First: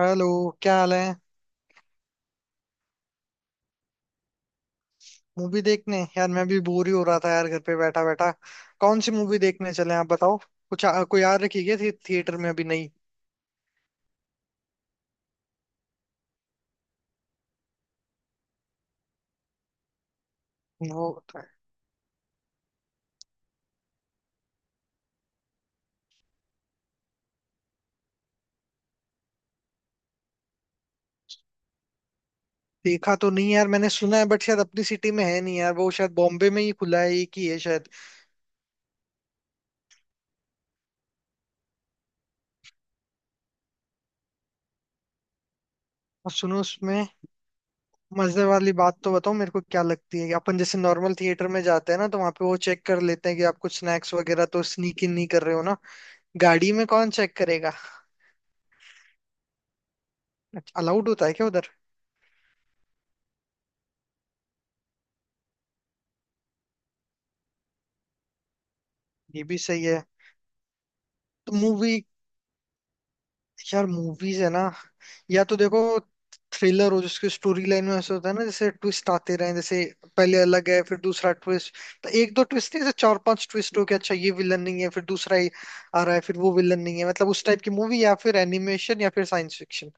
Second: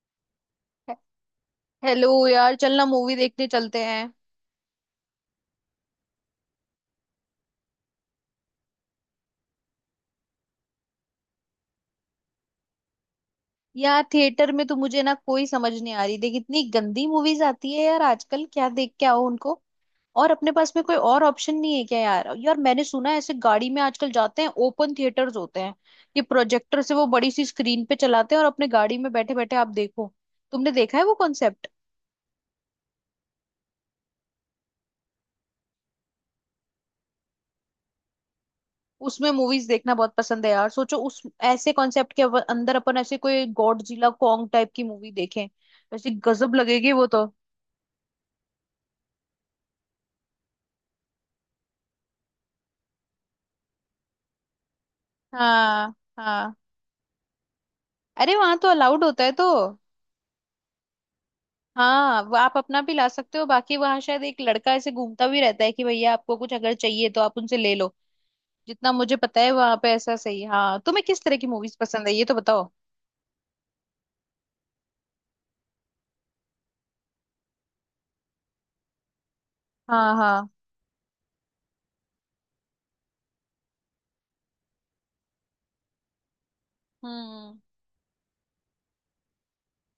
Hello. क्या हाल हे- है? हेलो यार चलना मूवी देखने चलते हैं। मूवी देखने, यार मैं भी बोर ही हो रहा था यार घर पे बैठा बैठा। कौन सी मूवी देखने चले, आप बताओ। कुछ कोई याद रखी क्या थी थिएटर में? अभी नहीं यार थिएटर में तो मुझे ना कोई समझ नहीं आ रही, देख इतनी गंदी मूवीज आती है यार आजकल, क्या देख के आओ उनको। और अपने पास में कोई वो। और ऑप्शन नहीं है क्या यार? मैंने सुना है ऐसे गाड़ी में आजकल जाते हैं, ओपन थिएटर्स होते हैं। ये प्रोजेक्टर से वो बड़ी सी स्क्रीन पे चलाते हैं और अपने गाड़ी में बैठे बैठे आप देखो। तुमने देखा है वो कॉन्सेप्ट? देखा तो नहीं यार, मैंने सुना है बट शायद अपनी सिटी में है नहीं यार। वो शायद बॉम्बे में ही खुला है, एक ही है शायद। उसमें मूवीज देखना बहुत पसंद है यार। सोचो उस ऐसे कॉन्सेप्ट के अंदर अपन ऐसे कोई गॉडजिला कॉन्ग टाइप की मूवी देखें, वैसे और गजब सुनो लगेगी वो उसमें तो। मजे वाली बात तो बताओ मेरे को, क्या लगती है कि अपन जैसे नॉर्मल थिएटर में जाते हैं ना, तो वहां पे वो चेक कर लेते हैं कि आप कुछ स्नैक्स वगैरह तो स्नीक इन नहीं कर रहे हो ना। हाँ, हाँ, गाड़ी में कौन चेक करेगा? अरे वहां तो अलाउड होता है तो। अलाउड होता है क्या उधर? हाँ, वो आप अपना भी ला सकते हो, बाकी वहां शायद एक लड़का ऐसे घूमता भी रहता है कि भैया आपको कुछ अगर चाहिए तो आप उनसे ले लो। जितना मुझे पता ये है भी वहां सही पे है। ऐसा सही। हाँ, तुम्हें किस तरह की तो मूवीज मूवी, पसंद है ये तो बताओ। यार मूवीज है ना, या तो देखो थ्रिलर हो जिसकी स्टोरी लाइन में ऐसा होता है ना जैसे ट्विस्ट आते रहे। जैसे हाँ, पहले हाँ। अलग है, फिर दूसरा ट्विस्ट। तो एक दो ट्विस्ट नहीं, जैसे चार पांच ट्विस्ट हो के अच्छा ये विलन नहीं है, फिर दूसरा ही आ रहा है, फिर वो विलन नहीं है। मतलब उस हम्म। टाइप की मूवी, या फिर एनिमेशन, या फिर साइंस फिक्शन।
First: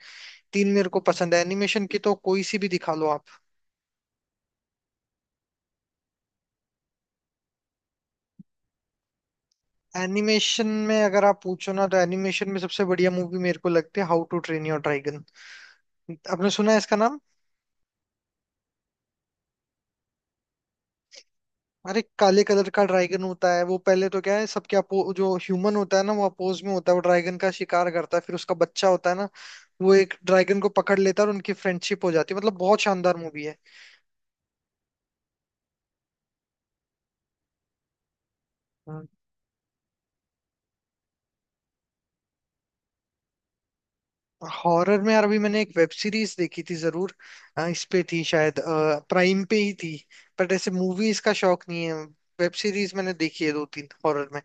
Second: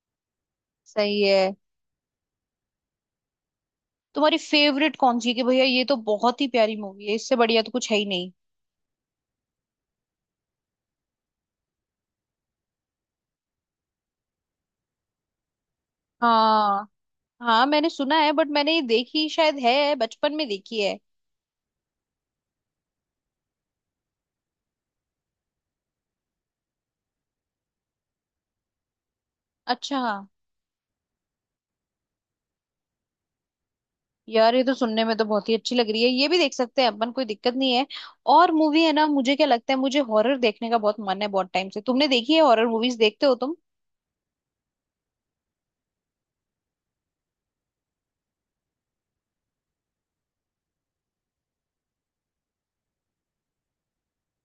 तीन मेरे को सही पसंद है। है। एनिमेशन की तो कोई सी भी दिखा लो आप। तुम्हारी फेवरेट कौन सी है कि भैया ये तो बहुत ही प्यारी मूवी है, इससे बढ़िया तो कुछ है ही नहीं। एनिमेशन में अगर आप पूछो ना, तो एनिमेशन में सबसे बढ़िया मूवी मेरे को लगती है how to train your dragon. आपने सुना है हाँ, इसका नाम? हाँ मैंने सुना है, बट मैंने ये देखी शायद है, बचपन में देखी है। अरे काले कलर का ड्रैगन होता है वो। पहले तो क्या है, सबके अपो, जो ह्यूमन होता है ना वो अपोज में होता है, वो ड्रैगन का शिकार करता है। फिर उसका बच्चा होता है ना, वो अच्छा। एक ड्रैगन को पकड़ लेता है और उनकी फ्रेंडशिप हो जाती है। मतलब बहुत शानदार मूवी है। यार ये तो सुनने में तो बहुत ही अच्छी लग रही है, ये भी देख सकते हैं अपन, कोई दिक्कत नहीं है। और मूवी है ना, हाँ। मुझे क्या लगता है मुझे हॉरर देखने का बहुत मन है बहुत टाइम से। तुमने देखी है हॉरर मूवीज, देखते हो तुम? हॉरर में यार अभी मैंने एक वेब सीरीज देखी थी जरूर। इस पे थी शायद, प्राइम पे ही थी। बट ऐसे मूवीज का शौक नहीं है। वेब सीरीज मैंने देखी है दो तीन हॉरर में।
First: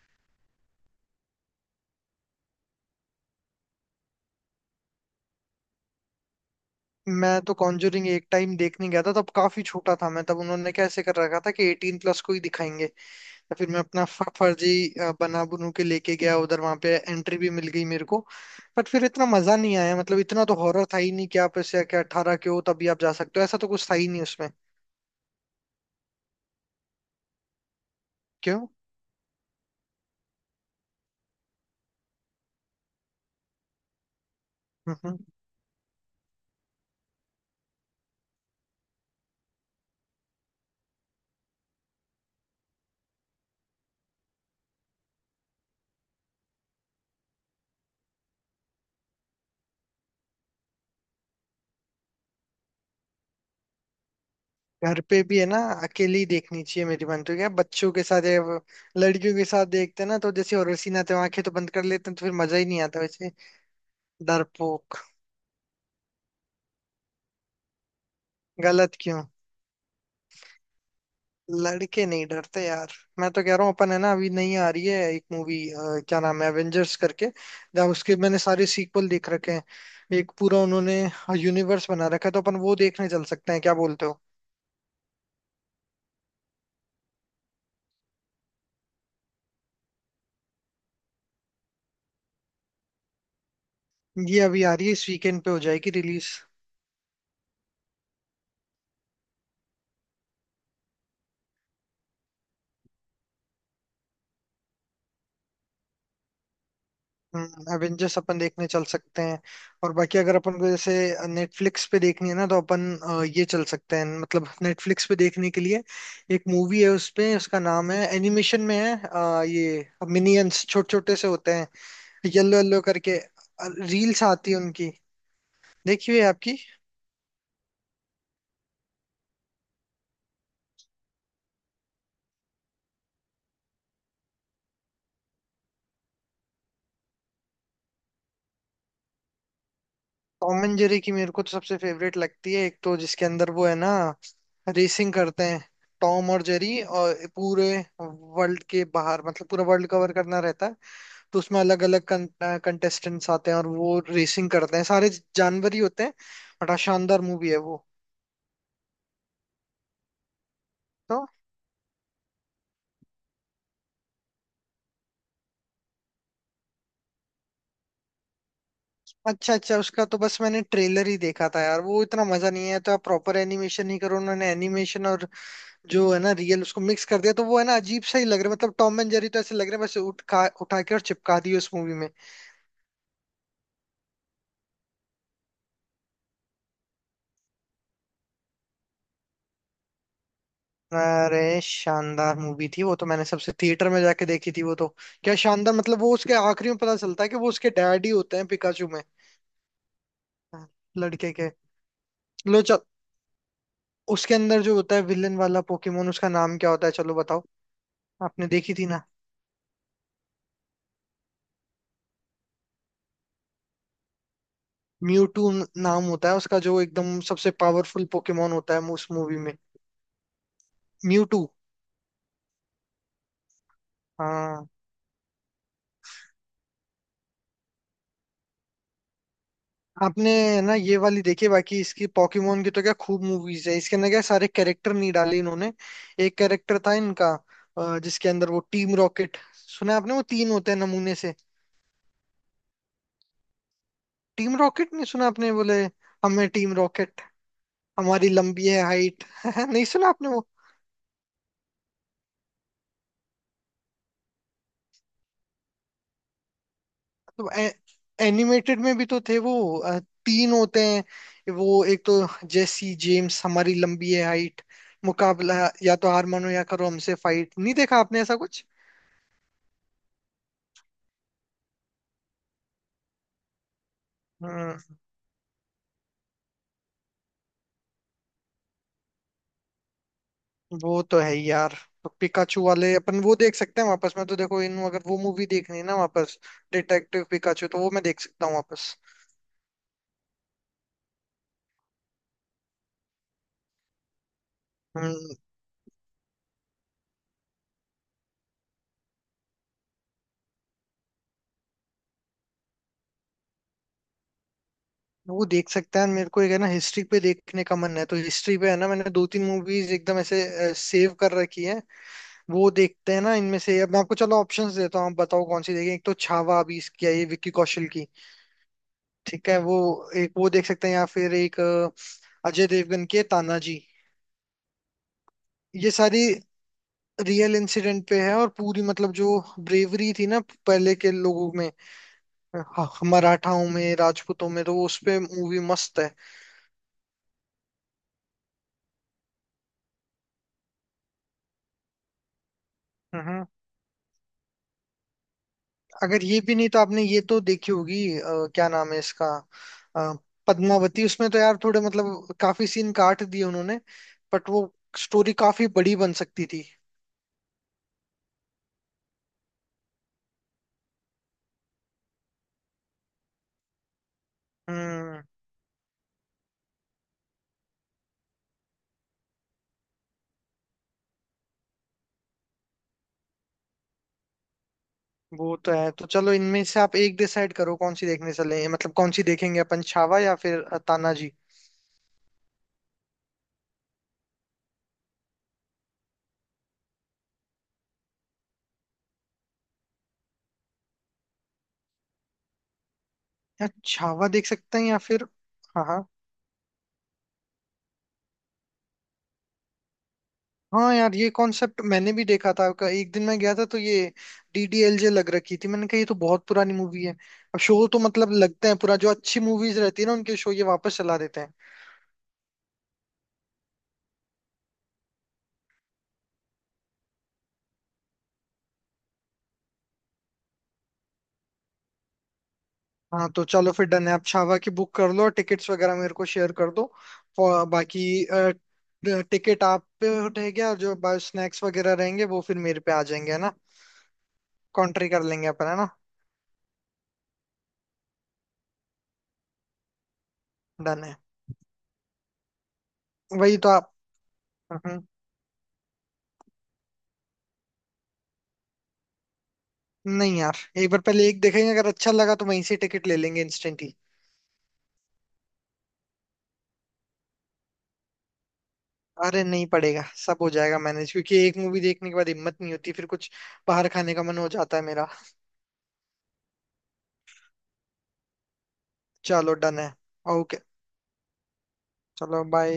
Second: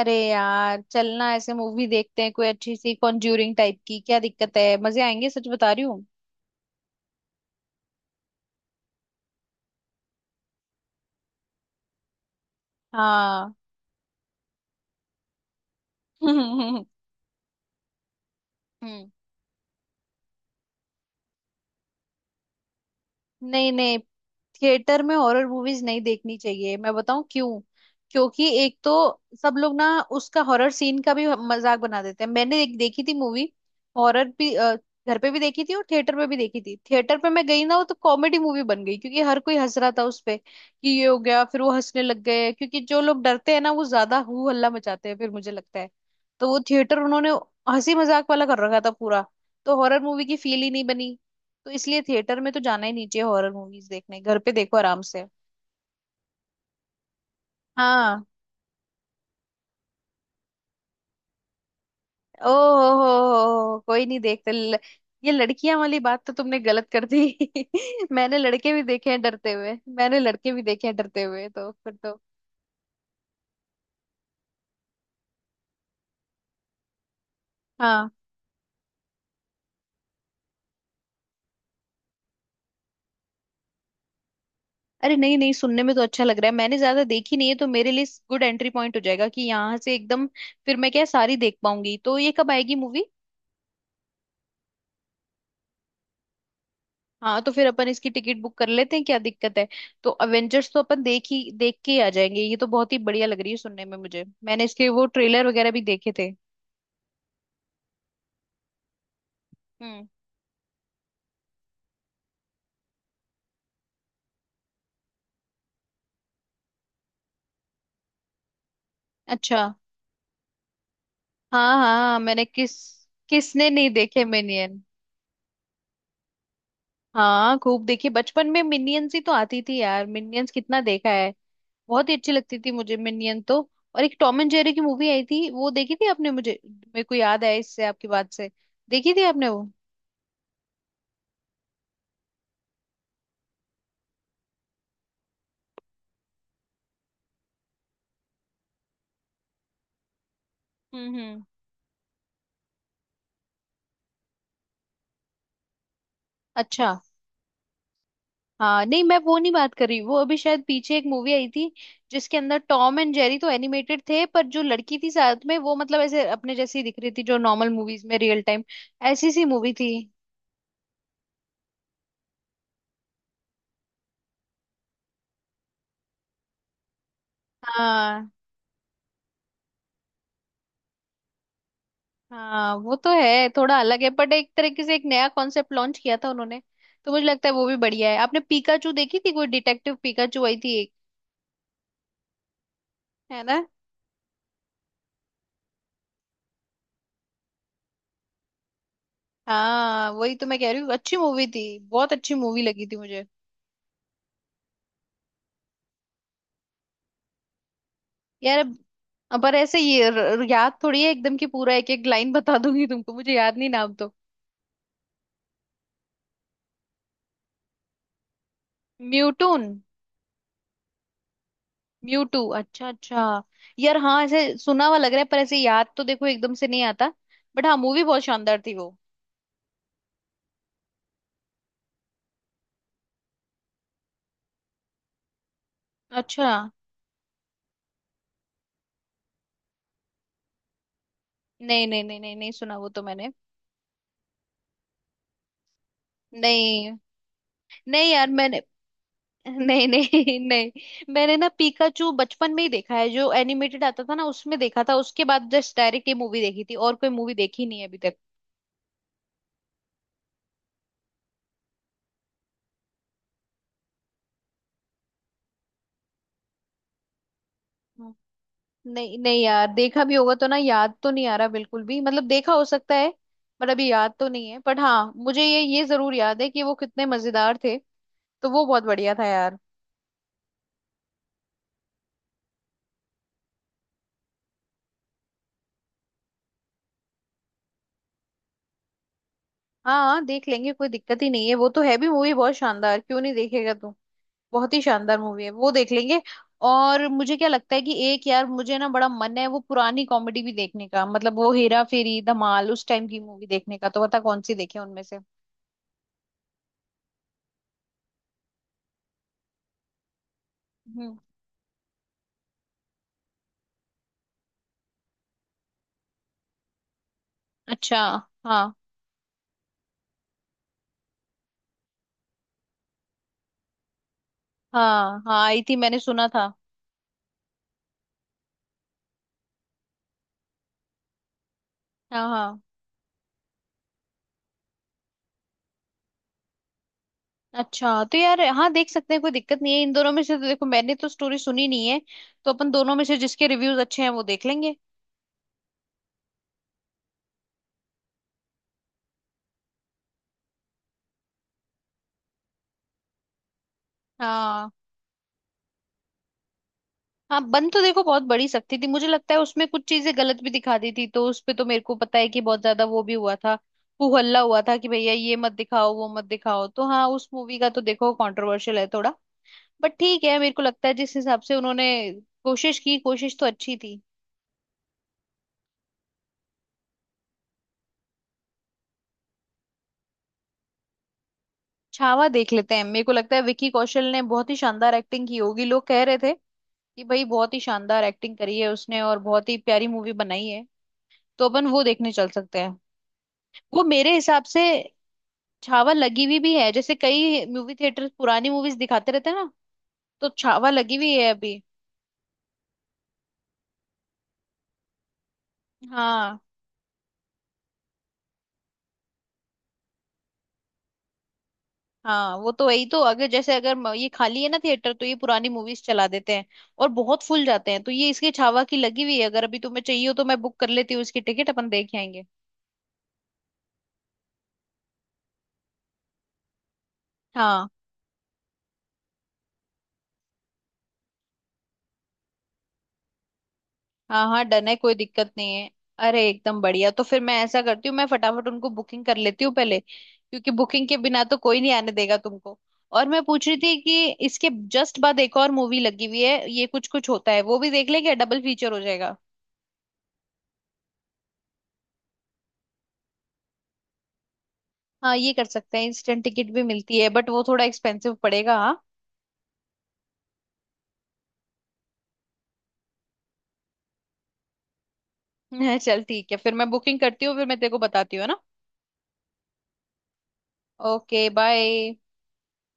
अरे यार चलना ऐसे मूवी देखते हैं कोई अच्छी सी कॉन्ज्यूरिंग टाइप की, क्या दिक्कत है, मजे आएंगे, सच बता रही हूँ। मैं तो कॉन्जरिंग एक टाइम देखने गया था, तब काफी छोटा था मैं। तब उन्होंने कैसे कर रखा था कि एटीन प्लस को ही दिखाएंगे। हाँ। तो फिर मैं अपना फर्जी बना बनू के लेके गया उधर, वहां पे एंट्री भी मिल गई मेरे को। बट फिर हम्म। इतना मजा नहीं आया। मतलब इतना तो हॉरर था ही नहीं कि आप ऐसे कि अठारह के हो तभी आप जा सकते हो, ऐसा तो नहीं कुछ था नहीं ही नहीं उसमें। थिएटर में हॉरर मूवीज नहीं देखनी चाहिए, मैं बताऊं क्यों। क्योंकि क्यों? एक तो सब लोग ना उसका हॉरर सीन का भी मजाक बना देते हैं। मैंने एक देखी थी मूवी हॉरर भी, घर हम्म, पे भी देखी थी और थिएटर पे भी देखी थी। थिएटर पे मैं गई ना वो तो कॉमेडी मूवी बन गई क्योंकि हर कोई हंस रहा था उस पे कि ये हो गया, फिर वो हंसने लग गए क्योंकि जो लोग डरते हैं ना वो ज्यादा हू हल्ला मचाते हैं, फिर मुझे लगता है तो वो थिएटर उन्होंने हंसी मजाक वाला कर रखा था पूरा, तो हॉरर मूवी की फील ही नहीं बनी। तो इसलिए थिएटर में तो जाना ही नहीं चाहिए हॉरर मूवीज देखने, घर पे देखो घर आराम पे से। भी है ना, अकेली देखनी चाहिए, मेरी मानते हो क्या? बच्चों के हाँ। साथ या वो लड़कियों के साथ देखते हैं ना, तो जैसे हॉरर सीन आते हैं आंखें तो बंद कर लेते हैं, तो फिर ओ मजा ही नहीं आता वैसे। हो, कोई नहीं देखते डरपोक। ये लड़कियां वाली बात तो तुमने गलत कर दी। मैंने लड़के भी गलत देखे हैं क्यों? डरते हुए, मैंने लड़के भी देखे हैं डरते हुए, तो फिर लड़के तो। नहीं डरते यार। मैं तो कह रहा हूँ, अपन है ना अभी नहीं आ रही है एक मूवी, क्या नाम है, एवेंजर्स करके। जहाँ हाँ। उसके मैंने सारे सीक्वल देख रखे हैं, एक पूरा उन्होंने यूनिवर्स बना रखा है। तो अपन वो देखने चल सकते हैं, क्या बोलते हो? अरे नहीं नहीं, सुनने में तो अच्छा लग रहा है, मैंने ज्यादा देखी नहीं है तो मेरे लिए गुड एंट्री पॉइंट हो जाएगा कि यहाँ से एकदम फिर मैं क्या सारी देख पाऊंगी। तो ये कब आएगी मूवी? ये अभी आ रही है, इस वीकेंड पे हो जाएगी रिलीज। हाँ, तो फिर अपन इसकी टिकट बुक कर लेते हैं, क्या दिक्कत है। तो अवेंजर्स तो अपन देख ही, देख के ही आ जाएंगे, ये तो बहुत ही बढ़िया लग रही है सुनने में मुझे, मैंने इसके वो ट्रेलर वगैरह भी देखे थे। एवेंजर्स अपन देखने चल सकते हैं। और हम्म। बाकी अगर अपन को जैसे नेटफ्लिक्स पे देखनी है ना, तो अपन ये चल सकते हैं। मतलब नेटफ्लिक्स पे देखने के लिए एक मूवी है उसपे, उसका नाम है, एनिमेशन में है, अच्छा। ये मिनियंस, छोटे छोटे से होते हैं, हाँ, हाँ मैंने येलो किस, येलो करके। किसने नहीं रील्स देखे आती है मिनियन। उनकी, देखी हुई है आपकी। हाँ खूब देखे बचपन में, मिनियंस ही तो आती थी यार, मिनियंस कितना देखा है। बहुत ही अच्छी लगती थी मुझे मिनियन तो। और एक टॉम एंड जेरी की मूवी आई थी, वो देखी थी आपने? मुझे मेरे को याद आया इससे आपकी बात से। देखी थी आपने वो? टॉम एंड जेरी की मेरे को तो सबसे फेवरेट लगती है एक, तो जिसके अंदर वो है ना रेसिंग करते हैं टॉम और जेरी, और पूरे वर्ल्ड के बाहर, मतलब पूरा वर्ल्ड कवर करना रहता है। हम्म, तो हम्म। उसमें अलग अलग कंटेस्टेंट्स आते हैं और वो रेसिंग करते हैं, सारे जानवर ही होते हैं। बड़ा अच्छा। शानदार मूवी है वो हाँ नहीं मैं वो नहीं बात कर रही, वो अभी शायद पीछे एक तो। मूवी आई थी जिसके अंदर टॉम एंड जेरी तो एनिमेटेड थे पर जो लड़की थी साथ में वो मतलब ऐसे अपने जैसी दिख रही थी, जो नॉर्मल मूवीज में रियल टाइम, ऐसी सी अच्छा मूवी अच्छा, थी। उसका तो बस मैंने ट्रेलर ही देखा था यार। वो इतना मजा नहीं आया। तो आप प्रॉपर एनिमेशन ही करो। उन्होंने एनिमेशन और जो है ना रियल, उसको मिक्स कर दिया, तो वो है ना अजीब सा ही हाँ, लग रहा है। मतलब टॉम एंड जेरी तो ऐसे लग रहा है बस उठा उठा के और चिपका दिए उस मूवी में। हाँ वो तो है थोड़ा अलग है बट एक तरीके से एक नया कॉन्सेप्ट लॉन्च किया था उन्होंने, तो मुझे लगता है वो भी बढ़िया है। आपने पीकाचू देखी थी, कोई डिटेक्टिव पीकाचू आई थी एक, अरे शानदार मूवी थी वो तो, मैंने है सबसे ना? थिएटर में जाके देखी थी वो तो। क्या शानदार, मतलब वो उसके आखिरी में पता चलता है कि वो उसके डैडी होते हैं पिकाचू में। हाँ वही तो मैं हाँ, कह रही हूँ, अच्छी लड़के मूवी के। थी, बहुत अच्छी लो मूवी चल, लगी थी मुझे। उसके अंदर जो होता है विलन वाला पोकेमोन, उसका नाम क्या होता है, चलो बताओ। आपने यार देखी अब थी ना? अब पर ऐसे ये याद थोड़ी है एकदम की पूरा एक एक लाइन बता दूंगी तुमको, मुझे याद नहीं नाम तो। म्यूटू नाम होता है उसका, जो एकदम सबसे पावरफुल पोकेमोन होता है उस मूवी में। म्यूटून। म्यूटू। म्यूटू, अच्छा अच्छा। यार हाँ ऐसे हाँ। सुना हुआ लग रहा है, पर ऐसे याद तो देखो एकदम से नहीं आता, बट हाँ मूवी बहुत शानदार थी वो। आपने ना ये वाली देखी, बाकी इसकी पॉकीमोन की तो क्या खूब मूवीज है। इसके अंदर क्या सारे कैरेक्टर नहीं डाले इन्होंने। एक अच्छा। कैरेक्टर था इनका जिसके अंदर वो टीम रॉकेट, सुना है आपने? वो तीन होते हैं नमूने से। नहीं नहीं नहीं नहीं नहीं सुना वो तो मैंने। टीम रॉकेट नहीं सुना आपने? बोले, हमें टीम नहीं रॉकेट नहीं हमारी यार, मैंने लंबी है हाइट। नहीं नहीं सुना आपने नहीं वो? नहीं, मैंने ना पीकाचू बचपन में ही देखा है, जो एनिमेटेड आता था ना उसमें देखा था, उसके बाद जस्ट डायरेक्ट ये मूवी देखी थी और कोई मूवी तो देखी नहीं है अभी एनिमेटेड में भी तो थे वो। अ, तीन होते हैं वो। एक तो जेसी जेम्स, हमारी लंबी है हाइट, मुकाबला या तो हार मानो या करो हमसे फाइट। नहीं देखा तक। आपने ऐसा कुछ? नहीं नहीं यार, देखा भी होगा तो ना, याद तो नहीं आ रहा बिल्कुल भी, मतलब देखा हो सकता है पर अभी याद तो नहीं है। बट हाँ, मुझे ये जरूर याद है कि वो कितने मजेदार थे, तो वो बहुत बढ़िया था यार। वो तो है ही यार। पिकाचू वाले अपन वो देख सकते हैं वापस, मैं तो। देखो इन, अगर वो मूवी देखनी है ना वापस, डिटेक्टिव पिकाचू, तो वो मैं देख सकता हूँ वापस। हाँ, हाँ देख लेंगे, कोई दिक्कत ही नहीं है, वो तो है भी मूवी बहुत शानदार, क्यों नहीं देखेगा तू। बहुत ही शानदार हम्म, मूवी है वो, देख लेंगे। और मुझे क्या लगता है कि एक यार मुझे ना बड़ा मन है वो पुरानी कॉमेडी भी देखने का, मतलब वो हेरा फेरी धमाल, उस टाइम की मूवी देखने का, तो बता कौन सी देखे उनमें से। वो देख सकते हैं। मेरे को एक है ना हिस्ट्री पे देखने का मन है, तो हिस्ट्री पे है ना, मैंने दो तीन मूवीज एकदम ऐसे सेव हम्म। कर रखी है। वो देखते हैं ना इनमें से। अब मैं आपको चलो ऑप्शंस देता हूँ, आप बताओ कौन सी देखें। एक तो छावा, अभी इसकी आई है विक्की कौशल अच्छा। की, हाँ। ठीक है वो। एक वो देख सकते हैं, या फिर एक अजय देवगन की है, तानाजी। हाँ हाँ आई थी, ये मैंने सारी सुना था। रियल इंसिडेंट पे है और पूरी मतलब जो ब्रेवरी थी ना पहले के लोगों में, हाँ, हाँ। मराठाओं में, राजपूतों में, तो वो उस पे मूवी मस्त है। अच्छा तो यार हाँ देख सकते हैं कोई दिक्कत नहीं है इन दोनों में से, तो देखो मैंने तो स्टोरी सुनी नहीं है, तो अपन दोनों में से जिसके हम्म। रिव्यूज अच्छे हैं वो देख लेंगे। अगर ये भी नहीं, तो आपने ये तो देखी होगी, क्या नाम है इसका, अ, पद्मावती। उसमें तो यार थोड़े मतलब काफी सीन काट दिए उन्होंने, बट हाँ। वो स्टोरी काफी बड़ी बन सकती थी। हाँ बन तो देखो बहुत बड़ी सकती थी, मुझे लगता है उसमें कुछ चीजें गलत भी दिखा दी थी, तो उस पे तो मेरे को पता है कि बहुत ज्यादा वो भी हुआ था, हू हल्ला हुआ था कि भैया हम्म। ये मत दिखाओ वो मत दिखाओ, तो हाँ उस मूवी का तो देखो कंट्रोवर्शियल है थोड़ा। बट ठीक है, मेरे को लगता है जिस हिसाब से उन्होंने कोशिश की, कोशिश तो अच्छी थी। वो तो है। तो चलो इनमें से आप एक डिसाइड करो कौन सी देखने चले, मतलब कौन सी देखेंगे अपन, छावा या फिर तानाजी, छावा देख लेते हैं, मेरे को लगता है विकी कौशल ने बहुत ही शानदार एक्टिंग की होगी, लोग कह रहे थे कि भाई बहुत ही शानदार एक्टिंग करी है उसने और बहुत ही प्यारी मूवी बनाई है, तो अपन वो देखने चल सकते हैं। या वो मेरे छावा हिसाब देख से सकते हैं, या फिर हाँ छावा हाँ। लगी हुई भी है, जैसे कई मूवी थिएटर पुरानी मूवीज दिखाते रहते हैं ना, तो छावा हाँ लगी हुई यार, ये है अभी। कॉन्सेप्ट मैंने भी देखा था। एक दिन मैं गया था तो ये डीडीएलजे लग रखी थी। मैंने कहा ये तो हाँ। बहुत पुरानी मूवी है। अब शो तो मतलब लगते हैं, पूरा जो अच्छी मूवीज रहती है ना उनके शो ये वापस चला देते हैं। हाँ वो तो वही तो, अगर जैसे अगर ये खाली है ना थिएटर तो ये पुरानी मूवीज चला देते हैं, और बहुत फुल जाते हैं, तो ये इसकी छावा की लगी हुई है। अगर अभी तुम्हें चाहिए हो तो मैं बुक कर लेती हूँ इसकी टिकट, अपन देख आएंगे। हाँ तो चलो फिर डन है। आप छावा की बुक कर लो और टिकट्स वगैरह मेरे को शेयर कर दो। और हाँ। बाकी टिकट आप पे रहेगा, और जो स्नैक्स वगैरह रहेंगे वो फिर मेरे पे आ जाएंगे, है ना? हाँ, हाँ डन है कोई कॉन्ट्री कर दिक्कत लेंगे नहीं अपन, है। है ना? अरे एकदम बढ़िया, तो फिर मैं ऐसा करती हूँ, मैं फटाफट उनको बुकिंग कर लेती हूँ पहले, क्योंकि बुकिंग के डन है। बिना तो कोई नहीं आने देगा तुमको। और मैं पूछ रही वही तो थी आप। कि इसके जस्ट हम्म, बाद एक और मूवी लगी हुई है, ये कुछ कुछ होता है, वो भी देख लेंगे, डबल फीचर हो जाएगा। नहीं यार, एक बार पहले एक देखेंगे, अगर अच्छा लगा तो वहीं से टिकट ले लेंगे इंस्टेंट। हाँ, ये कर सकते हैं, इंस्टेंट टिकट भी मिलती है बट वो थोड़ा एक्सपेंसिव पड़ेगा। हाँ। अरे नहीं पड़ेगा, सब हो जाएगा मैनेज। क्योंकि एक मूवी देखने के बाद हिम्मत नहीं होती, फिर कुछ बाहर खाने का मन हो जाता है मेरा। चल ठीक है, फिर मैं बुकिंग करती हूँ, फिर मैं तेरे को बताती हूँ, है ना। चलो डन है। ओके। Okay bye. चलो बाय।